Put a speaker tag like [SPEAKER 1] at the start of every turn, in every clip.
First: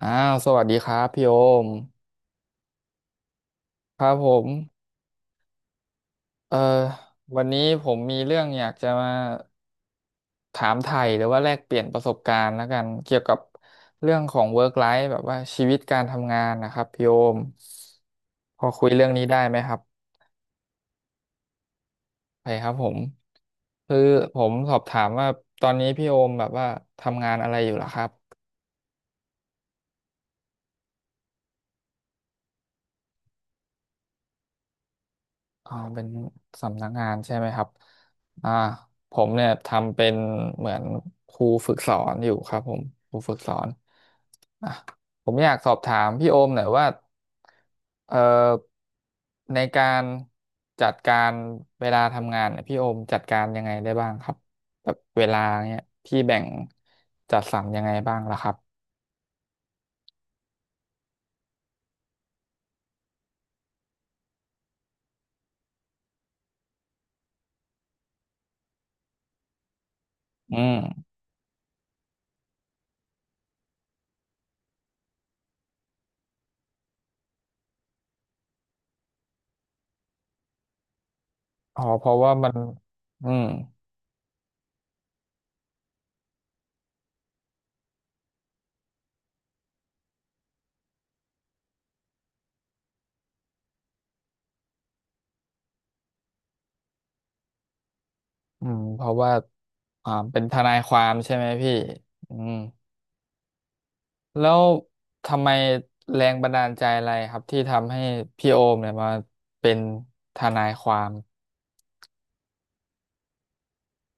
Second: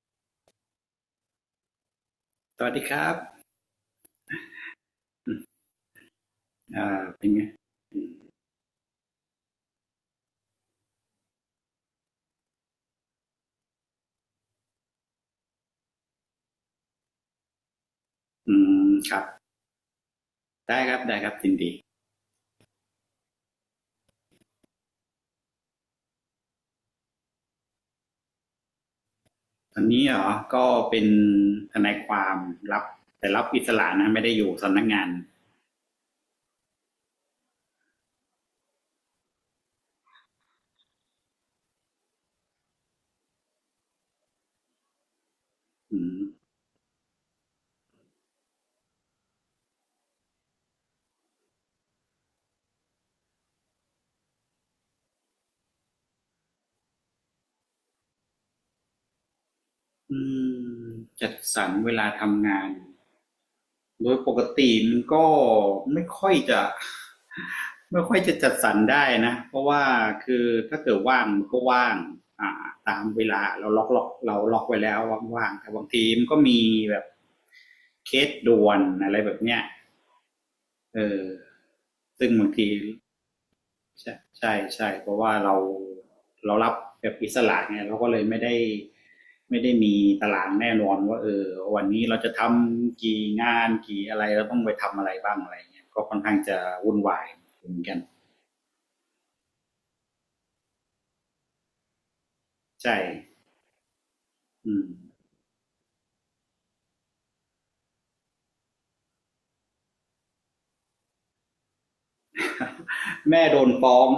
[SPEAKER 1] อ้าวสวัสดีครับพี่โอม
[SPEAKER 2] สวัสดีครับ
[SPEAKER 1] ครับผม
[SPEAKER 2] อ
[SPEAKER 1] เอ่อ
[SPEAKER 2] เป็น
[SPEAKER 1] วั
[SPEAKER 2] ไง
[SPEAKER 1] นนี้ผมมีเรื่องอยากจะมาถามไถ่หรือว่าแลกเปลี่ยนประสบการณ์แล้วกันเกี่ยวกับเรื่องของ work life แบบว่าชีวิตการทำงานนะครับพี่โอม
[SPEAKER 2] อื
[SPEAKER 1] พอคุย
[SPEAKER 2] ม
[SPEAKER 1] เรื่อง
[SPEAKER 2] ครั
[SPEAKER 1] นี้
[SPEAKER 2] บ
[SPEAKER 1] ได้ไหมครับ
[SPEAKER 2] ได้ครับ ได้ครับยินดี
[SPEAKER 1] ไปครับผมคือผมสอบถามว่าตอนนี้พี่โอมแบบว่าทำงานอะไรอยู่เหรอครับ
[SPEAKER 2] ตอนนี้เหรอก็เป็นทนายความรับ แต่รับอิสระนะไม่ได้อยู่สำนักงาน
[SPEAKER 1] อ๋อเป็นสำนักงานใช่ไหมครับอ่าผมเนี่ยทำเป็นเหมือนครูฝึกสอนอยู่ครับผมครูฝึกสอนอ่ะผมอยากสอบถา
[SPEAKER 2] อื
[SPEAKER 1] มพี่
[SPEAKER 2] ม
[SPEAKER 1] โอมหน่อยว่าเอ่อในการจัดการเวลาทำงานเนี่ยพี่โอมจัดการยังไงได้บ้างครับแบบเวลาเนี่ยพี่แบ่งจัดสรรยังไงบ้างล่ะครับ
[SPEAKER 2] อืมจัดสรรเวลาทำงาน โดยปกติมันก็ไม่ค่อยจะ ไม่ค่อยจะจัดสรรได้นะเพราะว่าคือ
[SPEAKER 1] อื
[SPEAKER 2] ถ้าเกิด
[SPEAKER 1] ม
[SPEAKER 2] ว่างมันก็ว่างอ่าตามเวลาเราล็อกล็อกเราล็อกไว้แล้วว่างๆแต่บางทีมันก็มีแบบเคสด่วนอะไรแบบเนี้ยเออ
[SPEAKER 1] อ๋อเพราะ
[SPEAKER 2] ซึ่
[SPEAKER 1] ว่า
[SPEAKER 2] งบา
[SPEAKER 1] มั
[SPEAKER 2] ง
[SPEAKER 1] น
[SPEAKER 2] ที
[SPEAKER 1] อืม
[SPEAKER 2] ใช่ใช่ใช่เพราะว่าเรารับแบบอิสระไงเราก็เลยไม่ได้มีตารางแน่นอนว่าเออวันนี้เราจะทำกี่งานกี่อะไรเราต้องไปทำอะไรบ้างอะไรเงี้ยก็ค่อนข้างจะวุ่นวายเหมือนกัน
[SPEAKER 1] อืมเพราะว่าอ่าเป็นทนายความใช่ไหมพี่อืม
[SPEAKER 2] ใช่
[SPEAKER 1] แล้ว
[SPEAKER 2] อืม
[SPEAKER 1] ทำไมแรงบันดาลใจอะไรครับที่ทำให้พี่โอมเนี่ยมาเป็นทนายความ
[SPEAKER 2] แม่โดนฟ้อง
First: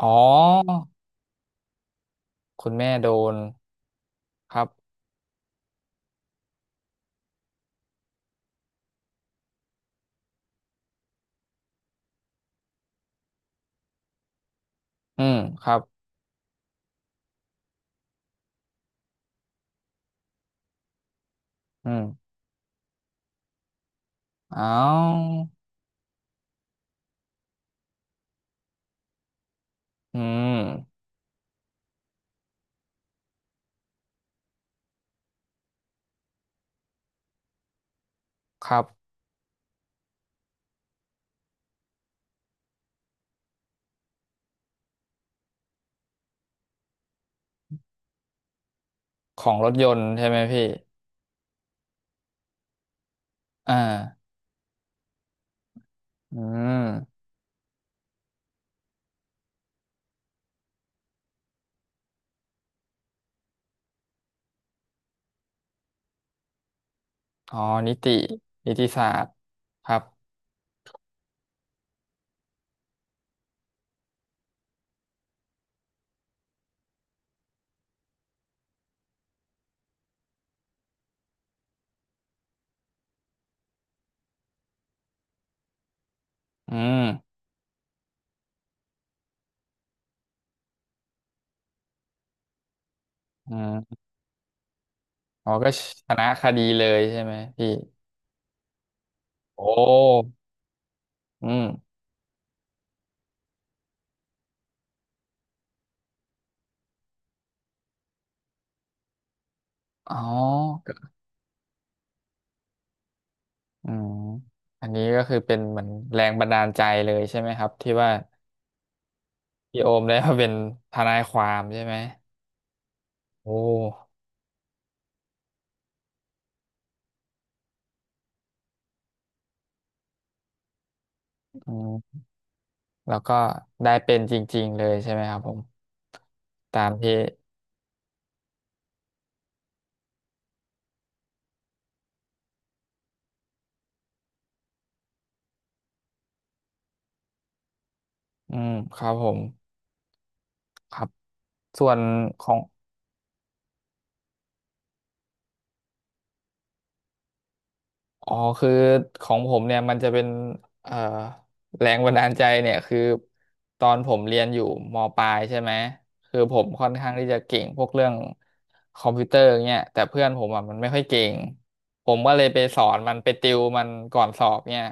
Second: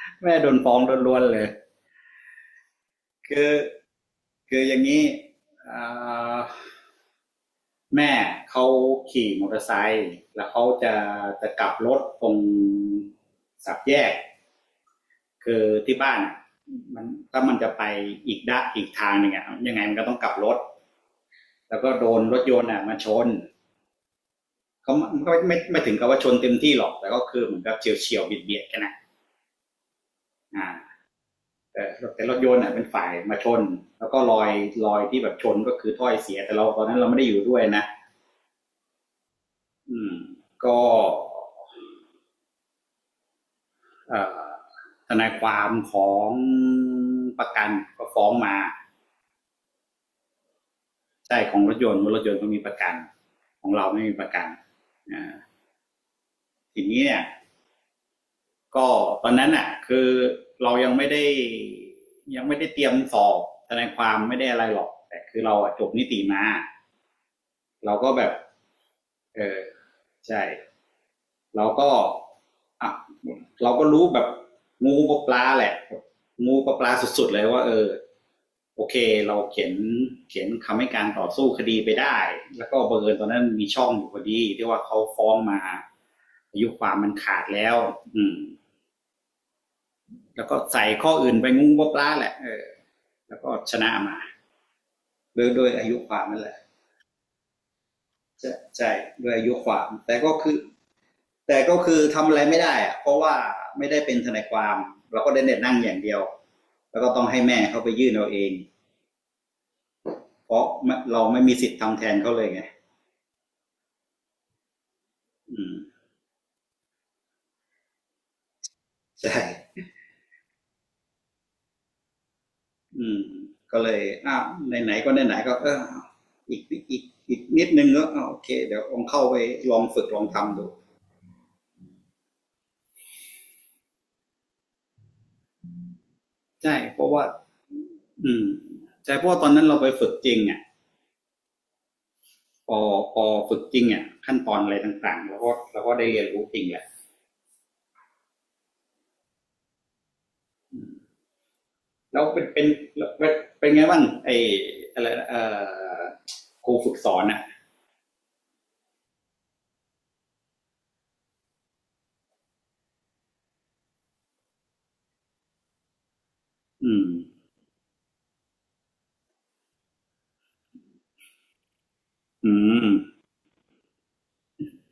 [SPEAKER 1] อ๋อ
[SPEAKER 2] แม่โดนฟ้องล้วนๆเลย
[SPEAKER 1] คุณแม่โดน
[SPEAKER 2] คือ
[SPEAKER 1] ค
[SPEAKER 2] คือ
[SPEAKER 1] รับ
[SPEAKER 2] อย่างนี้อ่าแม่เขาขี่มอเตอร์ไซค์แล้วเขาจะกลับรถตรงสับแยก
[SPEAKER 1] อืม
[SPEAKER 2] คือ
[SPEAKER 1] ครับ
[SPEAKER 2] ที่บ้านมันถ้ามันจะไปอีกด้านอีกทางหนึ่งอะยังไงมันก็ต้องกลับรถแล้ว
[SPEAKER 1] อื
[SPEAKER 2] ก็โด
[SPEAKER 1] ม
[SPEAKER 2] นรถยนต์อะมาชน
[SPEAKER 1] อ้า
[SPEAKER 2] เขา
[SPEAKER 1] ว
[SPEAKER 2] ก็ไม่ถึงกับว่าชนเต็มที่หรอกแต่ก็คือเหมือนกับเฉียวเฉียวเบียดเบียดกันนะ
[SPEAKER 1] อืม
[SPEAKER 2] อ่าแต่แต่รถยนต์อะเป็นฝ่ายมาชนแล้วก็รอยที่แบบชนก็คือถ้อยเสียแต่เราตอนนั้นเราไม่ได้อยู่ด้วยนะ
[SPEAKER 1] ครับ
[SPEAKER 2] อืมก็เอ่อทนายความของประกันก็ฟ้องมา
[SPEAKER 1] ของรถยนต์ใช่ไหมพี่
[SPEAKER 2] ใช่ของรถยนต์รถยนต์ก็มีประกันขอ
[SPEAKER 1] อ่
[SPEAKER 2] งเราไม่มีป
[SPEAKER 1] า
[SPEAKER 2] ระกันอ่า
[SPEAKER 1] อื
[SPEAKER 2] ทีนี้เนี่
[SPEAKER 1] ม
[SPEAKER 2] ยก็ตอนนั้นอ่ะคือเรายังไม่ได้เตรียมสอบทนายความไม่ได้อะไรหรอกแต่คือเราจบนิติมา
[SPEAKER 1] อ๋อนิ
[SPEAKER 2] เราก็
[SPEAKER 1] ติ
[SPEAKER 2] แบบ
[SPEAKER 1] นิติศาสตร์
[SPEAKER 2] เออ
[SPEAKER 1] ครับ
[SPEAKER 2] ใช่เราก็อ่ะเราก็รู้แบบงูกับปลาแหละงูกับปลาสุดๆเลยว่าเออโอเคเราเขียนคำให้การต่อสู้คดีไปได้แล้วก็บังเอิญตอนนั้นมีช่องอยู่พอดีที่ว่าเขาฟ้องมาอายุ
[SPEAKER 1] อื
[SPEAKER 2] ความ
[SPEAKER 1] ม
[SPEAKER 2] มันขาดแล้วอืม แล้วก็ใส่ข้ออื่นไปงุ้งบกล้าแหละเออแล้วก็
[SPEAKER 1] อื
[SPEAKER 2] ชนะ
[SPEAKER 1] ม
[SPEAKER 2] มา
[SPEAKER 1] อ๋อ
[SPEAKER 2] โด้
[SPEAKER 1] ก็
[SPEAKER 2] วยอายุ
[SPEAKER 1] ช
[SPEAKER 2] ควา
[SPEAKER 1] นะ
[SPEAKER 2] มนั่น
[SPEAKER 1] ค
[SPEAKER 2] แหละ
[SPEAKER 1] ดีเลยใช่ไหมพี่
[SPEAKER 2] ใช่โด้วยอายุ
[SPEAKER 1] โอ
[SPEAKER 2] ความแต่
[SPEAKER 1] ้อื
[SPEAKER 2] แต่
[SPEAKER 1] ม
[SPEAKER 2] ก็คือทำอะไรไม่ได้อะเพราะว่าไม่ได้เป็นทนายความเราก็ได้เน็ตนั่งอย่างเดียวแล้วก็ต้องให้แม่เขาไปยื่นเอาเอง
[SPEAKER 1] อ๋อ
[SPEAKER 2] เพราะเราไม่มีสิทธิ์ทำแทนเขาเลยไง
[SPEAKER 1] อืมอันนี้ก็คือเป็น
[SPEAKER 2] อื
[SPEAKER 1] เห
[SPEAKER 2] ม
[SPEAKER 1] มือนแรงบันดาลใจเลยใช่ไหมครับที่ว่า
[SPEAKER 2] ใช
[SPEAKER 1] พี่
[SPEAKER 2] ่
[SPEAKER 1] โอมได้มาเป็นทนายความใช่ไหม
[SPEAKER 2] อืม
[SPEAKER 1] โอ
[SPEAKER 2] ก็เลย
[SPEAKER 1] ้
[SPEAKER 2] อ้าวไหนๆก็ไหนๆก็เอออีกอีกอีกนิดนึงก็่โอเคเดี๋ยวลองเข้าไปลองฝึกลองทำดู
[SPEAKER 1] อืมแล้วก็ได้เป็นจริงๆเลยใช่ไหมครับผม
[SPEAKER 2] ใช่
[SPEAKER 1] ตาม
[SPEAKER 2] เพราะ
[SPEAKER 1] ที่
[SPEAKER 2] ว่า อืมใช่เพราะว่าตอนนั้นเราไปฝึกจริงอ่ะพอพอฝึกจริงอ่ะขั้นตอนอะไรต่างๆเราก็ได้เรียนรู้จริงแหละ
[SPEAKER 1] อืมครับผมครับส่วน
[SPEAKER 2] แล้วเป็
[SPEAKER 1] ข
[SPEAKER 2] น
[SPEAKER 1] อง
[SPEAKER 2] เป็นไงบ้างไออะไรอครูฝึกสอนอ่ะ
[SPEAKER 1] อ๋อคือของผมเนี่ยมันจะเป็นเอ่อแรงบันดาลใจเนี่ยคือตอนผมเรียนอยู่มปลายใช่ไหมคือผมค่อน
[SPEAKER 2] อืม
[SPEAKER 1] ข้างที่จะเก่งพวกเรื่องคอมพิวเตอร์เนี่ยแต่เพื่อนผมอ่ะมันไม่ค่อยเก่งผมก็เลย
[SPEAKER 2] อื
[SPEAKER 1] ไปสอ
[SPEAKER 2] ม
[SPEAKER 1] นมันไปติวมันก่อนสอบเนี่ย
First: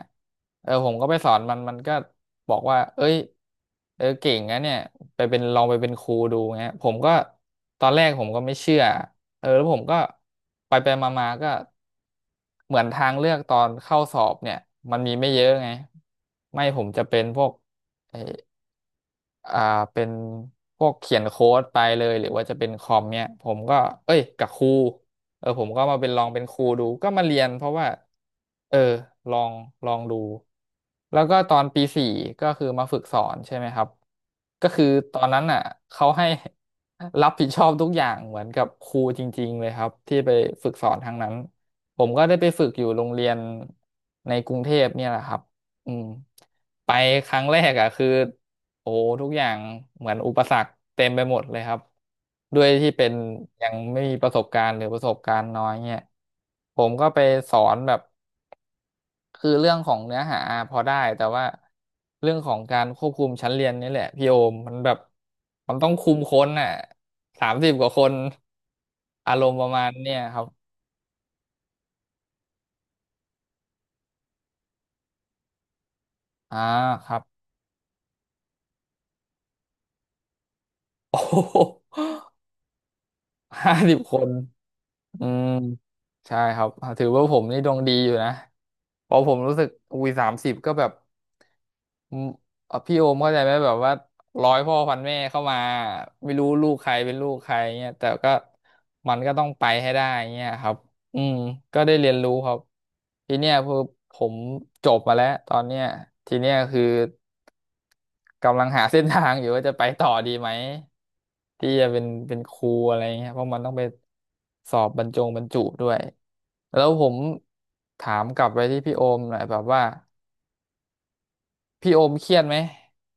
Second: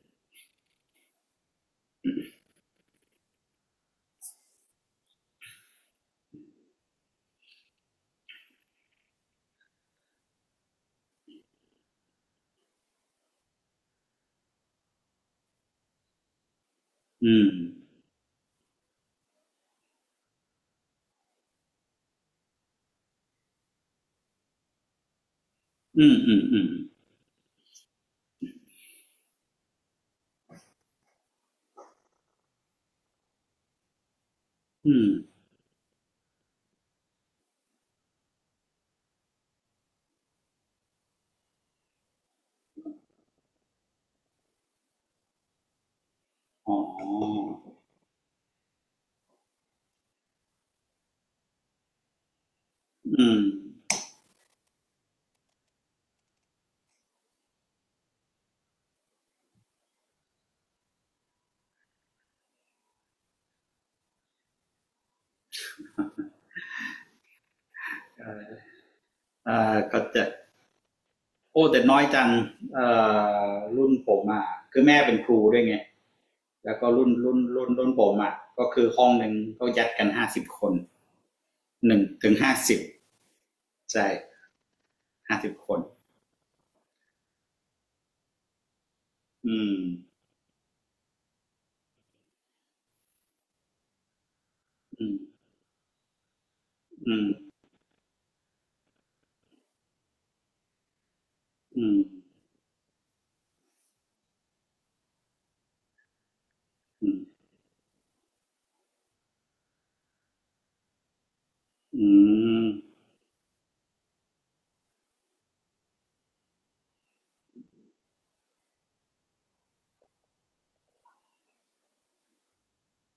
[SPEAKER 1] เออผมก็ไปสอนมันมันก็บอกว่าเอ้ยเออเก่งนะเนี่ยไปเป็นลองไปเป็นครูดูเงี้ยผมก็ตอนแรกผมก็ไม่เชื่อเออแล้วผมก็ไปไปมามาๆก็ เหมือนทางเลือกตอนเข้าสอบเนี่ยมันมีไม่เยอะไงไม่ผมจะเป็น
[SPEAKER 2] อื
[SPEAKER 1] พวก
[SPEAKER 2] ม
[SPEAKER 1] ไอ้ อ่าเป็นพวกเขียนโค้ดไปเลยหรือว่าจะเป็นคอมเนี่ยผมก็เอ้ยกับครูเออผมก็มาเป็
[SPEAKER 2] อื
[SPEAKER 1] น
[SPEAKER 2] ม
[SPEAKER 1] ลอง
[SPEAKER 2] อื
[SPEAKER 1] เป็
[SPEAKER 2] ม
[SPEAKER 1] นค
[SPEAKER 2] อื
[SPEAKER 1] รู
[SPEAKER 2] ม
[SPEAKER 1] ดูก็มาเรียนเพราะว่าเออลองลองดูแล้วก็ตอนปี 4ก็คือมาฝึกสอนใช่ไหมครับก็คือ
[SPEAKER 2] อืม
[SPEAKER 1] ตอนนั้นอ่ะเขาให้รับผิดชอบทุกอย่างเหมือนกับครูจริงๆเลยครับที่ไปฝึกสอนทางนั้นผมก็ได้ไปฝึกอยู่โรงเรียนในกรุงเทพเนี่ยแหละครับอืม
[SPEAKER 2] อ๋
[SPEAKER 1] ไปครั้ง
[SPEAKER 2] อ
[SPEAKER 1] แรกอ่ะคือ โอ้ทุกอย่างเหมือนอุปสรรคเต็มไปหมดเลยครับด้วยที่เป็น
[SPEAKER 2] อืม
[SPEAKER 1] ยังไม่มีประสบการณ์หรือประสบการณ์น้อยเนี่ยผมก็ไปสอนแบบคือเรื่องของเนื้อหาพอได้แต่ว่าเรื่องของการควบคุมชั้นเรียนนี่แหละพี่โอมมันแบบมันต้องคุมคนน่ะสามสิบกว่าคนอารม
[SPEAKER 2] อ่า
[SPEAKER 1] ณ์ประมาณ
[SPEAKER 2] ก็
[SPEAKER 1] เนี่ย
[SPEAKER 2] จะ
[SPEAKER 1] ครับ
[SPEAKER 2] โอ้แต่น้อยจังเอ่รุ่นผมอ่ะคือแม่เป็นครูด้วยไง
[SPEAKER 1] อ่า
[SPEAKER 2] แล้วก็
[SPEAKER 1] ครับ
[SPEAKER 2] รุ่นผมอ่ะก็คือห้องหนึ่งก็ยัดกันห้าสิบคน
[SPEAKER 1] โอ้
[SPEAKER 2] 1 ถึง 50
[SPEAKER 1] 50
[SPEAKER 2] ใช่
[SPEAKER 1] คน อื
[SPEAKER 2] ห้า
[SPEAKER 1] ม
[SPEAKER 2] สิบคน
[SPEAKER 1] ใช่ครับถือว่าผมนี่ดวงดีอยู่นะเพราะผมรู้
[SPEAKER 2] อื
[SPEAKER 1] สึก
[SPEAKER 2] ม
[SPEAKER 1] อุ้ยสามสิบก็แบบอืมพี่โอมเข้าใจไหมแบบว่าร้อยพ่อพัน
[SPEAKER 2] อื
[SPEAKER 1] แม่
[SPEAKER 2] ม
[SPEAKER 1] เข้ามาไม่รู้ลูกใครเป็
[SPEAKER 2] อื
[SPEAKER 1] นลู
[SPEAKER 2] ม
[SPEAKER 1] กใครเงี้ยแต่ก็มันก็ต้องไปให้ได้เงี้ยครับอืมก็
[SPEAKER 2] อื
[SPEAKER 1] ได้
[SPEAKER 2] ม
[SPEAKER 1] เรียนรู้ครับทีเนี้ยคือผมจบมาแล้วตอนเนี้ยทีเนี้ยคือ
[SPEAKER 2] อืม
[SPEAKER 1] กำลังหาเส้นทางอยู่ว่าจะไปต่อดีไหม ที่จะเป็น
[SPEAKER 2] อื
[SPEAKER 1] ค
[SPEAKER 2] ม
[SPEAKER 1] รูอะไรเงี้ยเพราะมันต้องไปสอบบรรจงบรรจุด้วยแล้วผมถามกลับไปที่พี่โอมหน่อยแบบว่าพี่โอมเครียดไหม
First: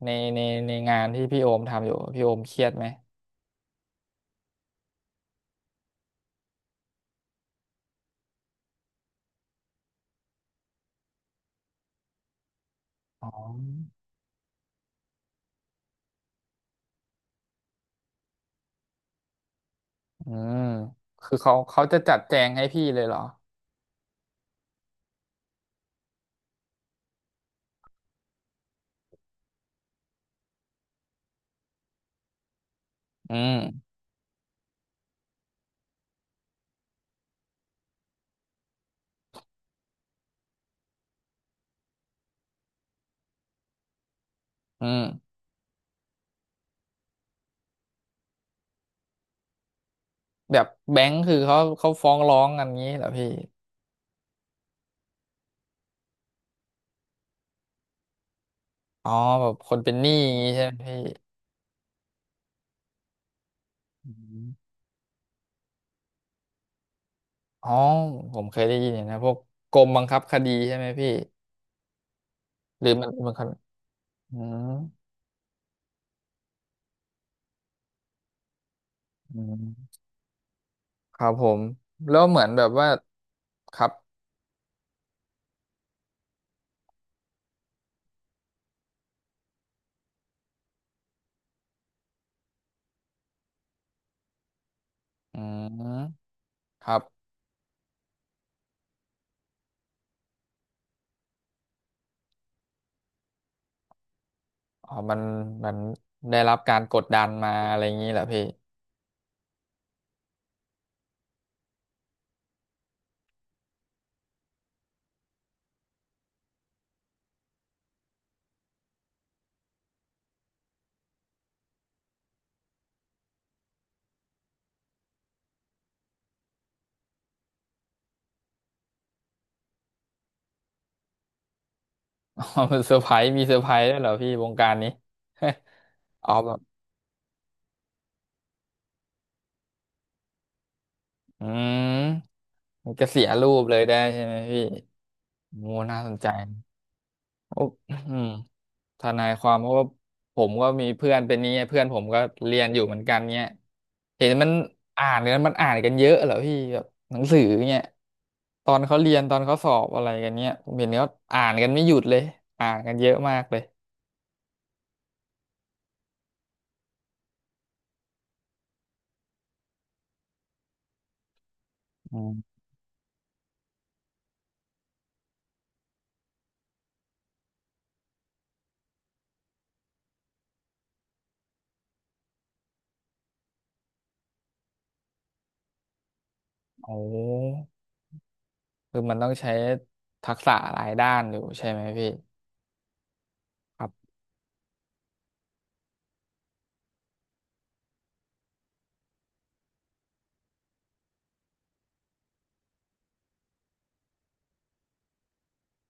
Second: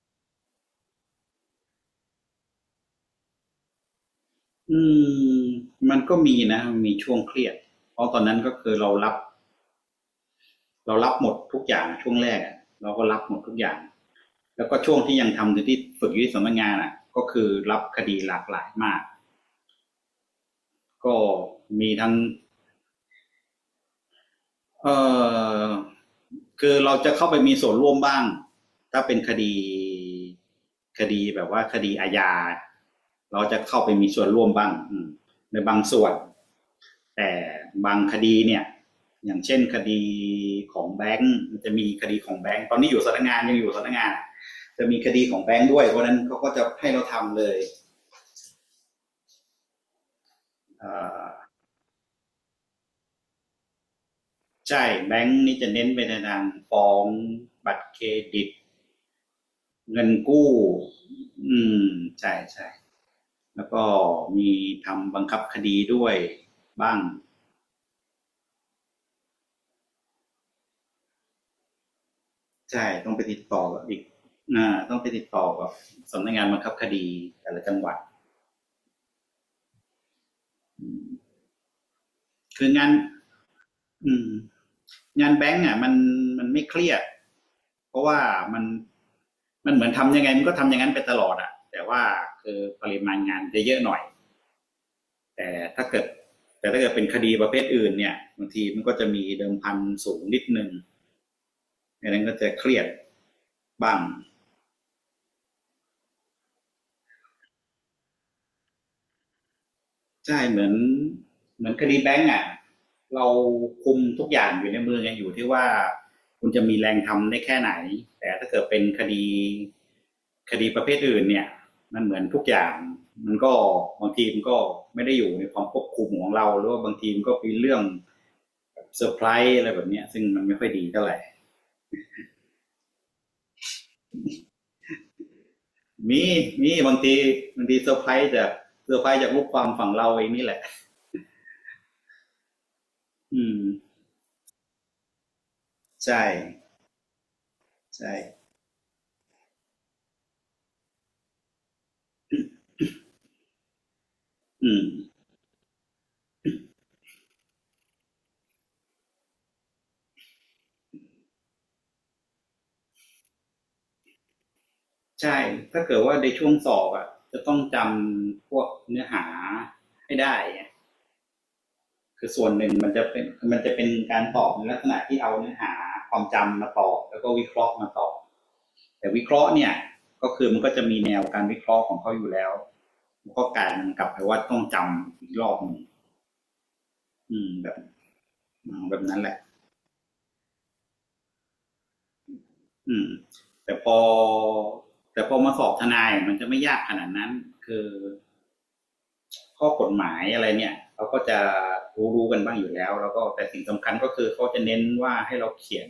[SPEAKER 1] ในในในงานที่พี่โอมทำอยู่พี่โอมเครียดไหม
[SPEAKER 2] อืมมันก็มีนะมนมีช่วงเครียดเพราะตอนนั้นก็คือเรารับหมดทุกอย่างอะช่วงแรกอะเราก็รับ
[SPEAKER 1] อ๋อ
[SPEAKER 2] หมดทุกอย่างแล้วก็ช่วงที่ยังทำอยู่ที่ฝึกอยู่ที่สำนักงานอ่ะก็คือรับคดีหลากหลายมาก
[SPEAKER 1] อืม
[SPEAKER 2] ก็
[SPEAKER 1] คือเขาเขา
[SPEAKER 2] มี
[SPEAKER 1] จะ
[SPEAKER 2] ทั้
[SPEAKER 1] จั
[SPEAKER 2] ง
[SPEAKER 1] ดแจงให้พี่เลยเหรอ
[SPEAKER 2] เอ่อคือเราจะเข้าไปมีส่วนร่วมบ้างถ้าเป็นคดีแบบว่าคดีอาญา
[SPEAKER 1] อื
[SPEAKER 2] เราจะเข้า
[SPEAKER 1] ม
[SPEAKER 2] ไปมีส่วนร่วมบ้างในบางส่วนแต่บางคดีเนี่ยอย่างเช่นคดีของแบงค์จะมีคดีของแบงค์ตอนนี้อยู่สำนักงานยังอยู่สำนักงานจะ
[SPEAKER 1] อื
[SPEAKER 2] มีคดีข
[SPEAKER 1] ม
[SPEAKER 2] องแบงค์ด้วยเพราะนั้นเขาก็จะให้เราทำเลย
[SPEAKER 1] แบบ
[SPEAKER 2] อ่
[SPEAKER 1] แบงค์คือ
[SPEAKER 2] อ
[SPEAKER 1] เขาเขาฟ้องร้องกันงี้เหรอพี่
[SPEAKER 2] ใช่แบงค์นี่จะเน้นไปในทางฟ้องบัตรเครดิต
[SPEAKER 1] อ๋อแบบคนเป็นห
[SPEAKER 2] เงิน
[SPEAKER 1] นี้
[SPEAKER 2] กู้
[SPEAKER 1] งี้ใช่ไหมพี่
[SPEAKER 2] อืมใช่ใช่แล้วก็
[SPEAKER 1] อื
[SPEAKER 2] มี
[SPEAKER 1] ม
[SPEAKER 2] ทำบังคับคดีด้วยบ้าง
[SPEAKER 1] อ๋อผมเคยได้ยินอย่างนะพวกกรมบังคับคดีใช่ไหมพี่ ห
[SPEAKER 2] ใช่
[SPEAKER 1] รือมัน
[SPEAKER 2] ต้องไป
[SPEAKER 1] มัน
[SPEAKER 2] ติ
[SPEAKER 1] ค
[SPEAKER 2] ด
[SPEAKER 1] น
[SPEAKER 2] ต่อกับอีก
[SPEAKER 1] อืม
[SPEAKER 2] อ่าต้องไปติดต่อกับสำนักงานบังคับคดีแต่ละจังหวัด
[SPEAKER 1] อืมครับผม แล้วเหมือนแบ
[SPEAKER 2] คือ
[SPEAKER 1] บ
[SPEAKER 2] งา
[SPEAKER 1] ว่า
[SPEAKER 2] น
[SPEAKER 1] ครับ
[SPEAKER 2] อืมงานแบงก์อ่ะมันไม่เครียดเพราะว่ามันมันเหมือนทำยังไงมันก็ทำอย่างนั้นไปตลอดอ่ะแต่ว่าคือปริมาณงานจะเยอะหน่อย
[SPEAKER 1] อื
[SPEAKER 2] แต่ถ้าเกิด
[SPEAKER 1] ม
[SPEAKER 2] แต่ถ้า
[SPEAKER 1] ค
[SPEAKER 2] เกิด
[SPEAKER 1] รับ
[SPEAKER 2] เป็นคดีประเภทอื่นเนี่ยบางทีมันก็จะมีเดิมพันสูงนิดนึง ไม่นั้นก็จะเครียดบ้าง
[SPEAKER 1] อ๋อมันมันได้รับการกดดันมาอะไรอย่างนี้เหรอพี่
[SPEAKER 2] ใช่เหมือนคดีแบงก์อ่ะเราคุมทุกอย่างอยู่ในมือไงอยู่ที่ว่าคุณจะมีแรงทำได้แค่ไหนแต่ถ้าเกิดเป็นคดีประเภทอื่นเนี่ยมันเหมือนทุกอย่างมันก็บางทีมันก็ไม่ได้อยู่ในความควบคุมของเราหรือว่าบางทีมันก็เป็นเรื่องเซอร์ไพรส์อะไรแบบเนี้ซึ่งมันไม่ค่อยดีเท่าไหร่
[SPEAKER 1] อ๋อมันเซอร์ไพรส์มีเซอร์ไพรส์ด้วยเหรอพี่วงการนี้
[SPEAKER 2] มี
[SPEAKER 1] อ๋อแบบ
[SPEAKER 2] มีบางทีบางทีเซอร์ไพรส์จากเซอร์ไพรส์จากลูกความฝั่งเราเองนี่แหละ
[SPEAKER 1] อืมมันก็เสีย
[SPEAKER 2] อื
[SPEAKER 1] รู
[SPEAKER 2] ม
[SPEAKER 1] ปเลยได้ใช่ไหมพี่โมน่าสน
[SPEAKER 2] ใช่
[SPEAKER 1] ใจโอ้อื
[SPEAKER 2] ใช่
[SPEAKER 1] ม ทนายความเพราะว่าผมก็มีเพื่อนเป็นนี้ไงเพื่อนผมก็เรียนอยู่เหมือนกันเนี้ยเห็นมัน
[SPEAKER 2] อื
[SPEAKER 1] อ่า
[SPEAKER 2] ม
[SPEAKER 1] นกันมันอ่านกันเยอะเหรอพี่แบบหนังสือเนี้ยตอนเขาเรียนตอนเขาสอบอะไรกันเนี้ยผมเห็นเขาอ่านกันไม่หยุดเลยอ่านกันเยอะมากเลย
[SPEAKER 2] ใช่ถ้าเกิดว่าในช่วงสอบอ่ะจะต้องจำพวกเนื้อหาให้ได้
[SPEAKER 1] อื
[SPEAKER 2] คือส่วน
[SPEAKER 1] ม
[SPEAKER 2] หนึ่งมันจะเป็นการตอบในลักษณะที่เอาเนื้อหาความจำมาตอบแล้วก็วิเคราะห์มาตอบแต่วิเคราะห์เนี่ยก็คือมันก็จะมีแนวการวิเคราะห์ของเขาอยู่แล้วมันก็กลายมักลับไปว่าต้องจำอีกรอบหนึ่ง
[SPEAKER 1] โอ้
[SPEAKER 2] อืมแบ
[SPEAKER 1] คือ
[SPEAKER 2] บ
[SPEAKER 1] มัน
[SPEAKER 2] นั้น
[SPEAKER 1] ต้
[SPEAKER 2] แห
[SPEAKER 1] อง
[SPEAKER 2] ละ
[SPEAKER 1] ใช้ทักษะหลายด้านอยู่ใช่ไหมพี่
[SPEAKER 2] อืมแต่
[SPEAKER 1] ค
[SPEAKER 2] พ
[SPEAKER 1] รั
[SPEAKER 2] อ
[SPEAKER 1] บ
[SPEAKER 2] แต่พอมาสอบทนายมันจะไม่ยากขนาดนั้นคือ ข้อกฎหมายอะไรเนี่ยเขาก็จะรู้ๆกันบ้างอยู่แล้วแล้วก็แต่สิ่งสำคัญก็คือเขาจะเน้นว่าให้เรา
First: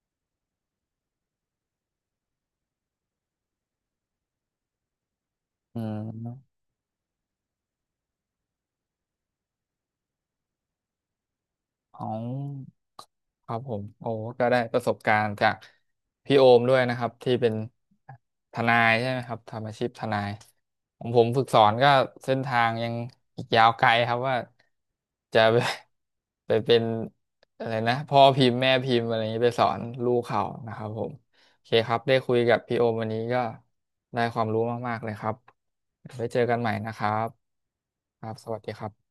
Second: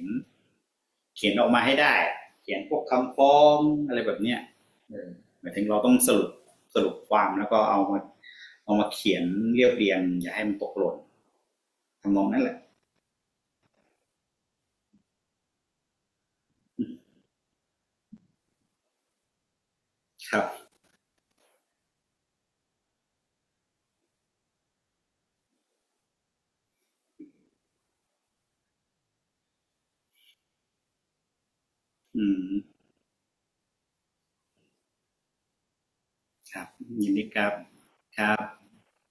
[SPEAKER 2] เขียนออกมาให้ได้เขียนพวกคำฟ้องอะไรแบบเนี้ยเหมายถึง
[SPEAKER 1] อื
[SPEAKER 2] เราต้องสรุป
[SPEAKER 1] ม
[SPEAKER 2] ความแล้วก็เอามาเขียนเรียบเรียงอย่าให้มันตกหล่น
[SPEAKER 1] อ๋อ
[SPEAKER 2] ทำนองนั้นแหละ
[SPEAKER 1] ครับผมโอ้ก็ได้ประสบการณ์จากพี่โอมด้วยนะครับที่เป็นทนายใช่ไหมครับทำอาชีพทนาย
[SPEAKER 2] ครับ
[SPEAKER 1] ของผมฝึกสอนก็เส้นทางยังอีกยาวไกลครับว่าจะไป ไปเป็นอะไรนะพ่อพิมพ์แม่พิมพ์อะไรอย่างนี้ไปสอนลูกเขานะครับผมโอเคครับได้
[SPEAKER 2] อื
[SPEAKER 1] คุย
[SPEAKER 2] ม
[SPEAKER 1] กับพี่โอมวันนี้ก็ได้ความรู้มากๆเลยครับเดี๋ยวไว้เจอ
[SPEAKER 2] ค
[SPEAKER 1] กัน
[SPEAKER 2] รั
[SPEAKER 1] ให
[SPEAKER 2] บ
[SPEAKER 1] ม่นะค
[SPEAKER 2] ยิ
[SPEAKER 1] รั
[SPEAKER 2] นดี
[SPEAKER 1] บ
[SPEAKER 2] ครับค
[SPEAKER 1] ครั
[SPEAKER 2] รั
[SPEAKER 1] บส
[SPEAKER 2] บ
[SPEAKER 1] วัสดีครับ